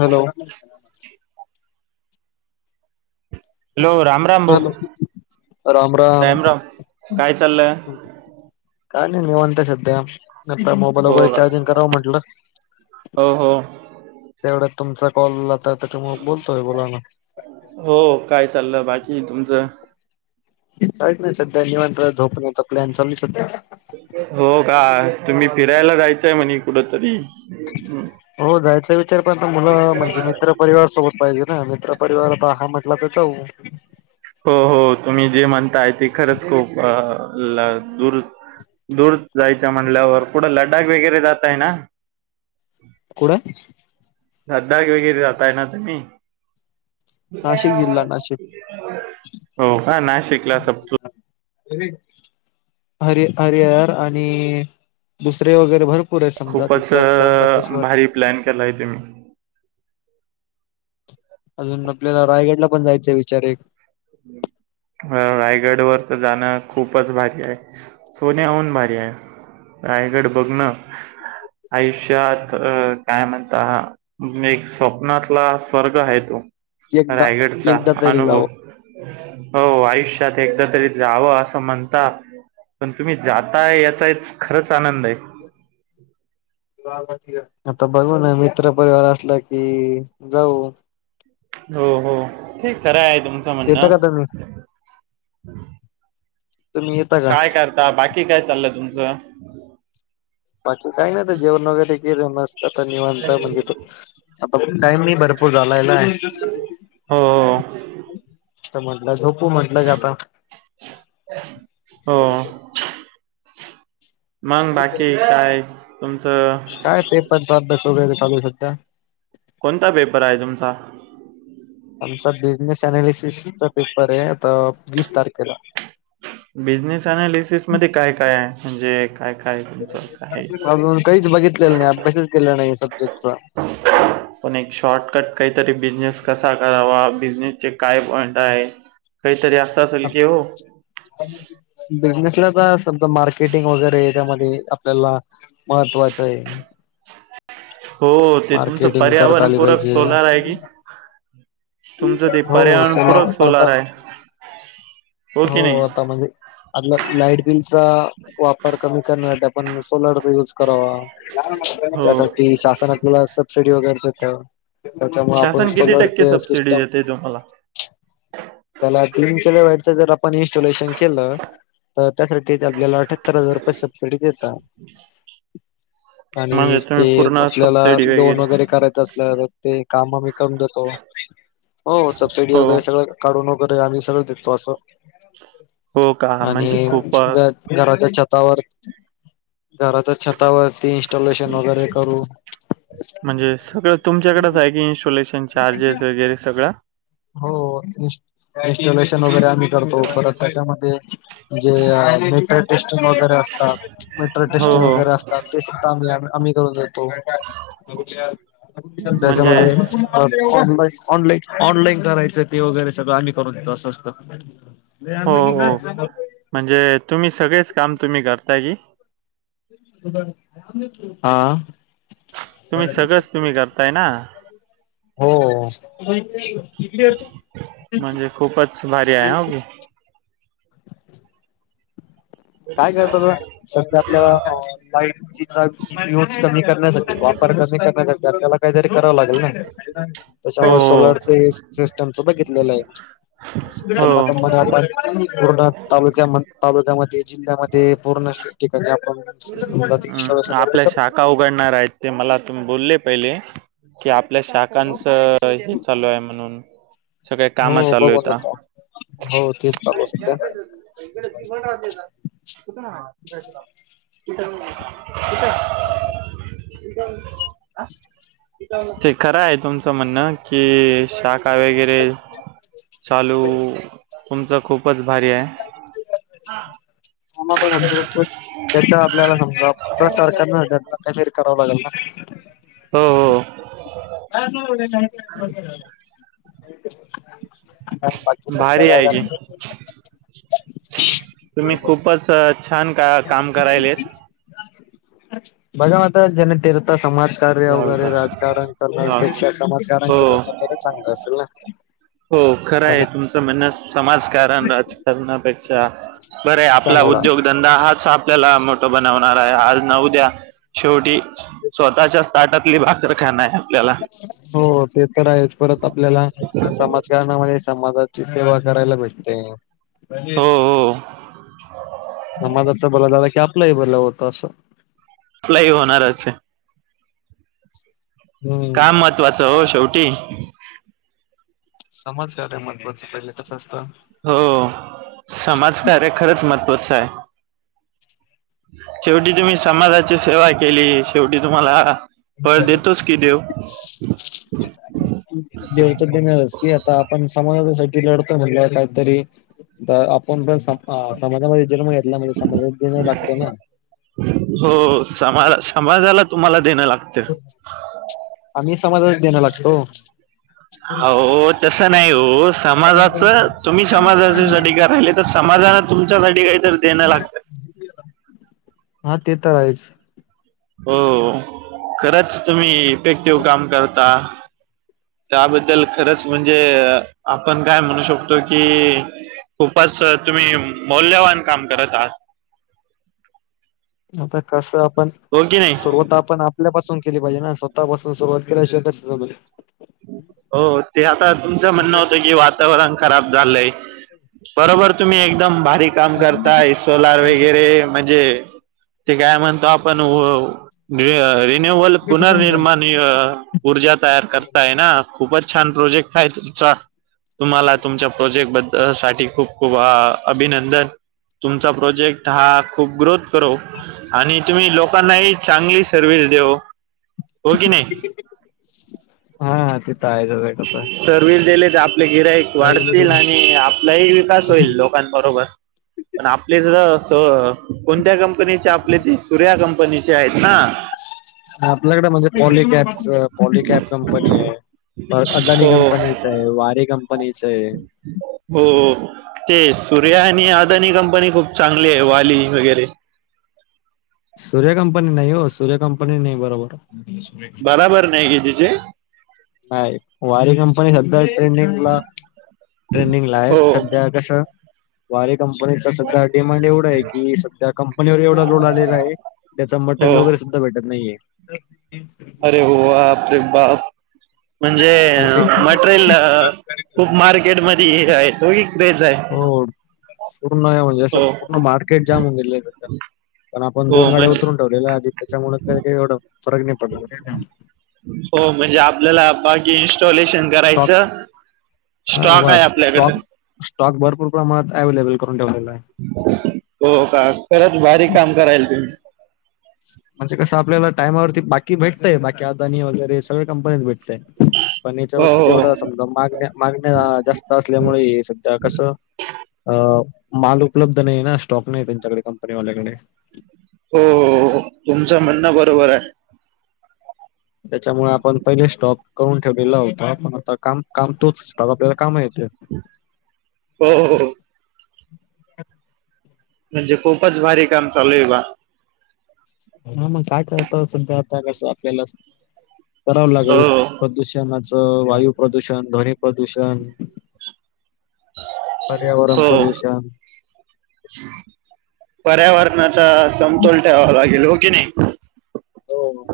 Hello hello Ram. Ram भाऊ hello Ram Ram रामराम काय चाललंय? काय नाही निवांत आहे सध्या. आता मोबाईल हो वगैरे का चार्जिंग करावं म्हंटलं. हो हो तेवढ्या तुमचा कॉल आलता म बोलतोय बोला ना. हो काय चाललं बाकी तुमचं? काहीच नाही सध्या निवांतराव झोपण्याचा प्लॅन चालू संध्या हो का तुम्ही फिरायला जायचंय म्हणे कुठ तरी हो जायचा विचार पण आता मुलं म्हणजे मित्र परिवार सोबत पाहिजे ना, मित्र परिवार हा म्हटला तर जाऊ हो हो तुम्ही जे म्हणताय ते खरंच खूप दूर दूर जायचं म्हणल्यावर कुठं लडाख वगैरे जाताय ना कड धदाग वगैरे जाताय ना तुम्ही नाशिक जिल्हा नाशिक हो हा ना शिकला स हर हरर आणि दुसरे वगैरे भरपूर आहे समजा खूपच तिथं त्र्यंबकेश्वर भारी प्लॅन केलाय तुम्ही अजून आपल्याला रायगडला पण जायचा आहे विचार एक हं रायगड वर तर जाणं खूपच भारी आहे सोन्या होन भारी आहे रायगड बघ ना आयुष्यात अ काय म्हणता एक स्वप्नातला स्वर्ग आहे तो एकदा रायगडचा एकदा तरी जावं अनुभव हो आयुष्यात एकदा तरी जावं असं म्हणता पण तुम्ही जाता याचा एक खरंच आनंद आहे आता बघू ना मित्र पररिवार असला कि जाऊ हो हो ठीक खरं आहे तुमचं येता म्हणणं. का तुम्ही का काय करता बाकी काय चाललंय तुमचं बाकी काही नाही, आता जेवण वगैरे केलं मस्त आता निवांत म्हणजे तो आता टाईम ही भरपूर झालायं ना हो आता म्हटलं झोपू म्हटलं का आता हो मंग बाकी काय तुमचं काय पेपरचा अभ्यास वगैरे चालू संध्या कोणता पेपर आहे तुमचा आमचा बिझनेस अनालिसिसचा पेपर आहे आता वीस तारखेला बिझनेस अनालिसिस मध्ये काय काय आहे म्हणजे काय काय तुमचं काय? अजून काहीचं बघितलेलं नाही अभ्यासाचं केला नाही सब्जेक्टचा ह पण एक शॉर्टकट काहीतरी बिझनेस कसा करावा बिझनेस चे काय पॉईंट आहे काहीतरी असं असेल की हो बिझनेसला आता समजा मार्केटिंग वगैरे त्यामध्ये आपल्याला महत्त्वाचं आहे हो ते तुमचं मार्केटिंग करता पर्यावरण आली पूरक पाहिजे सोलार आहे की तुमचं ते हो सोलर पर्यावरणपूरक पण आता सोलार आहे हो की नाही आता म्हणजे आपलं लाईट बिलचा वापर कमी करण्यासाठी आपणं सोलरचा यूज करावा हो त्यासाठी शासनातल्याला सबसिडी वगैरे देत त्याच्यामुळे आपण चल वाडते सिस्टम तेेतो मला त्याला तीन किल वटच जर आपण इन्स्टॉलेशन केलं तर त्यासाठी आपल्याला हतरा हजार रुपये सब्सिडी देतता आणि म्हणजे ते तुम्ही पूर्ण आपल्याला सबसिडी लोन वगैरे करायचं असल्या ते काम आ्ही कम जातो हो सबसिडी हो वगैरे सगळं वगरे आम्ही सगळं देतो अस हो [inaudible] का आणि म्हणजे खूप आमची अ, जात घराच्या छतावर [inaudible] घराच्या छतावर इनस्टॉलेशन वगैरे करू [inaudible] तुमच्याकडच आहे की इन्स्टॉलेशन चार्जेस वगैरे सगळं हो इनस्टॉलेशन वगैरे आम्ही करतो परत त्याच्यामध्ये म्हणजे मेटल टेस्टिंग वगैरे असतात मिटर हो टेस्टिंग हो वगैरे असतात तेच काम आम्ही-आम्ही करून देतो. म्हणजे त्याच्यामध्ये ऑनलाई-ऑनलाईन-ऑनलाईन करायचं ते वगैरे सगळं आम्ही करून देतो असं असतं हो हो म्हणजे तुम्ही सगळेच काम तुम्ही करताय की, [unintelligible] हा तुम्ही सगळंच तुम्ही करताय ना? हो-हो [inaudible] म्हणजे खूपच भारी आहे होघी काय करतो, त सध्या आपल्या लाईटचा यूज कमी करण्यासाठी वापर कमी करण्यासाठी आपल्याला काहीतरी करावं लागेल ना त्याच्यामुळे हो सोलर हो सिस्टमच बघितलेलं आहे. तबा हो तबा आपण पूर्ण तालुक्या तालुक्यामध्ये जिल्ह्यामध्ये पूर्ण ठिकाणी आपण हम् इन्स्टॉलेशन वगैरे आपल्या करतो शाखा उघडणार आहेत ते मला तुम्ही बोलले पहिले कि आपल्या शाखांच हे चालू आहे म्हणून सगळे काम हो चालू बघू यता नंतर हो तेच काय चालू सध्या चाय पियाच होत [unintelligible] [unintelligible] बर. [inaudible] ते खरं आहे तुमचं म्हणणं की शाख काय वगैरे चालू तुमचं खूपच भारी आहे [unintelligible] हा, आम [unintelligible] त्याच्या आपल्याला समजा आप सरकार ना व्हल काहीतरी करावं लागेल ना? हम [unintelligible] आता भारी आहे की [unintelligible] तुम्ही खूपच छान का काम करायले [inaudible] बजाता जने तेर आता समाजकार्य वगैरे राहुलकर राजकारण राहुल करण्यापेक्षा समाजकारण हो केले बर चांगलं असेल ना? हो खरं सम आहे तुमचं म्हणणं समाजकारण राजकारणापेक्षा अच्छा बरं आपला चांगला उद्योगधन हाच आपल्याला मोठ बनवणार आहे आज नऊ द्या शेवटी स्वतःच्या ताटातली भाकरर खाण आहे आपल्याला हो ते तर आहेच परत आपल्याला समाजकारणामध्ये समाजाची सेवा करायला भेटते. [inaudible] हो हो समाजाचा बला झाला की आपलंही बला होत असं भलाई होणारच हे हम्म का महत्त्वाचं हो शेवटी समाजकार्य महत्त्वाच पहिले कसं असतं हो समाजकार्य खरंच महत्त्वाचं आहे. शेवटी तुम्ही समाजाची सेवा केली शेवटी तुम्हाला फळ देतोस की देव. [unintelligible] जेवत देणारच की आता आपण समाजासाठी लढतो म्हणलं काहीतरी तर आपण पण स समाजामध्ये जन्म घेतला म्हणजे समाज नाही लागतो ना हो समा समााजाला तुम्हाला देणं लागत आम्ही समाधना देण लागतो हो तस नाही हो समाजाचं तुम्ही समाजासाठी राहिले तर समाजाला तुमच्यासाठी काहीत देणं लागत हा ते तर आहेच हो खरंच तुम्ही इफेक्टिव्ह काम करता त्याबद्दल खरंच म्हणजे आपण काय म्हणू शकतो कि खूपच तुम्ही मौल्यवान काम करत आहात आता कस आपण हो की नाही सुरवात पण आपल्या पाासून केली पाहिजे ना स्वतःपासून सुरुवात केल्या शिवट हो ते आता तुमचं म्हणणं होत की वा वाण खराब झालंय बरोबर तुम्ही एकदम काम करताय सोलार वगैरे म्हणजे ते काय म्हणतो आपण नवल पुनर्निर्माण ऊर्जा तयार करत खूप छ प्रजेक् तुम्हाला तुमच्या प्रेट ब साठी खूप खूप अभिनंदन तुमचा प्रोजेक्ट हा खूप ग्रोथ करो आणि तुम्ही लोकांनाही चांगली सर्वि्हस देऊ हो की नाही हा तेिथ आहेचईटसं आहे सर्व्हिस दिले तर आपले गिरायक वाढतील आणि आपलाही विकास होईल लोकांबरोबर पण आपले ज कोणत्या कंपनीचे आपले ती सुर्या कंपनीचे आहेत ना आपल्याकडे म्हणजे पॉलिकॅप पॉलिकॅप कंपनी आहे अदानी हो कंपनी वारी कंपनीचे आहे हो ते सूर््या आणि अदानी कंपनी खूप चांगली आहे वाली वगैरे सूर्य कंपनी नाही हो सूर्य कंपनी नाही बरोबर बराबर नाही कितीेचे ह वारी कंपनी सध्या ट्रेंडिंगला ट्रेंडिंगला आहे हो सध्या कस वारे कंपनीचा सध्या डिमांड एवढा आहे की सध्या कंपनीवर एवढा लोन आलेला आहे त्याचा हो मटरल वगैरे सुद्धा भेटत नाहीये अरे होरे बा म्हणजे म्हणजे मटेरियल खूप मार्केट मध्ये हे आहे तोघ तेच आहे हो पूर्ण म्हणजे अस हो पूर्ण मार्केट जाम होऊन गेले पण आपण दोन हो गाड्या म्हणजे उतरून ठेवलेल्या आधी त्याच्यामुळे काही काही एवढं फरक नाही पडला हो म्हणजे आपल्याला बाकी इन्स्टॉलेशन स्टॉक करायचं हा स्टॉक ब आहे आपल्याकडे स्टॉक स्टॉक भरपूर प्रमाणात अव्लेबल करून ठेवलेला आहे हो का खरत बारीक काम करायल तुम्ही म्हणजे कस आपल्याला टायमावरती बाकी भेटतंय बाकी आदानी वगैरे सगळ्या कंपनीत भेटत पण हो याच्यावरती हो जेवढं अस समजा मागण्या मागण्या जास्त असल्यामुळे सध्या कसं अ माल उपलब्ध नाही ना स्टॉक नाही त्यांच्याकडे कंपनी वाल्याकडे हो तुमचं म्हणणं बरोबर आहे त्याच्यामुळे आपण पहिले स्टॉप करून ठेवलेला होता पण आता काम काम तोच स्टॉप आपल्याला काम येते हो हो म्हणजे खूपच भारी काम चालू आहे बा ह मग काय करता सध्या आता कसं आपल्याला कराव हो लागे प्रदूषणाचं वायू प्रदूषण ध्वनी प्रदूषण पर्यावरण हो. प्रदूषण. पर्यावरणाचा समतोल ठेवा लागेल हो कि नाही. हो हो.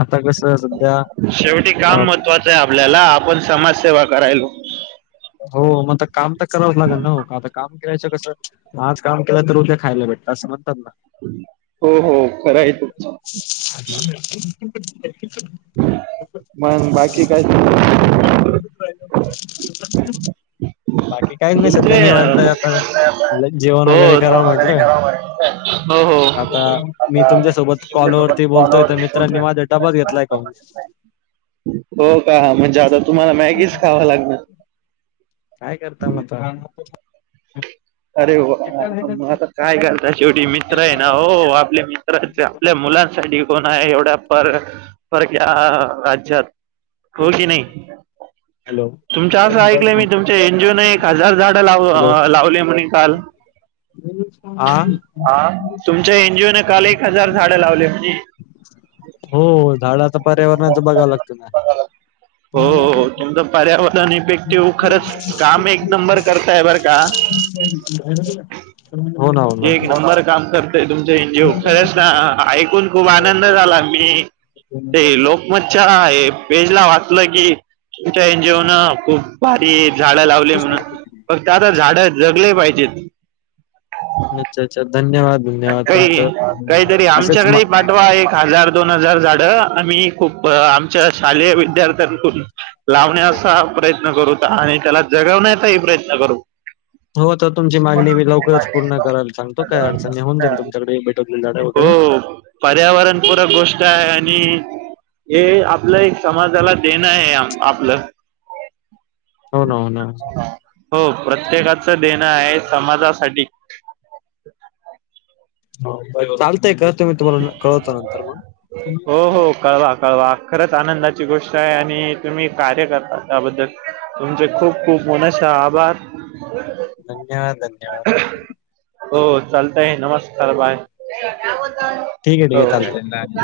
आता कसं सध्या शेवटी अ, काम महत्वाच. आपल्याला आपण समाजसेवा करायलो. हो मग काम तर करावंच लागेल ना हो का आता काम रायच कस हज काम केलं तर उद्या खायला भेटतात असं म्हणतात ना. हो हो खरं आहे तुच? [unintelligible] मण बाकी काय? [unintelligible] बाकी काहीच नाही सध्या तुमचे निवत अ, आपण म्ह जेवण वगैरे हो कराव म्हटलं. हो हो आता मी तुमच्यासोबत कॉलवररती बोलतोय तर मित्रांनी वादो डबाच घेतलाय काून हो का म्हणजे आता तुम्हाला मॅगीच खावं लागणार. काय करता म त अरे आता काय करता शेवटी मित्र आहे ना हो आपल्या मित्रां आपल्या मुलांसाठी कोण आहे एवढ्या पर परक राज्यात हो की नाही. हॅलो तुमच असं ऐकलंय मी तुमच्या एनजीओ न एक हजार झाड लाव हॅलो. लावले म्हण. [unintelligible] हा. हा तुमच्या एनजीओ न काल एक हजार झाड लावले म्हणजे हो झाडा तर पर्यावरणाच बघावं लागतं ना. [unintelligible] हो तुमचं पर्यावरण इफेक्टिव खरंच काम एक नंबर करताय बरं का? [unintelligible] हो ना हो एक ना. नंबर काम करतय तुमच एनजीओ खरच ना ऐकून खूप आनंद झाला मी पूर्ण करला असत. च्या पेज ला वाचलं की तुमच्या एन जीओन खूप बारी झाडं लावली म्हणून फक्त आता झाडं जगले पाहिजेत. अच्छा अच्छाधन्यवाद. काही काहीतरी म आमच्याकडे पाठवा एक हजार दोन हजार झाड आम्ही खूप आमच्या शालेय विद्यार्थ्यांकून लावण्याा प्रयत्न करू आणि त्याला जगवण्याचाही प्रयत्न करू. हो तर तुमची मागणी मी लवकरच पूर्ण करायला सांगतो काय अडचणी तुच्याकडे भेटवड वगैरे हो पर्यावरणपूरक गोष्ट आहे आणि हे आपलं एक समाजाला देणं आहे आपलं. हो ना हो ना हो प्रत्येकाच देणं आहे समाजासाठी हो चालत. हो हो कळवा कळवा. खरंच आनंदाची गोष्ट आहे आणि तुम्ही कार्य करता त्याबद्दल तुमचे खूप खूप मनसे आभार. [unintelligible] धन्यवादन. हो चालतय नमस्कार बाय. ठीक आहे ठीक हो. आहे चालतंय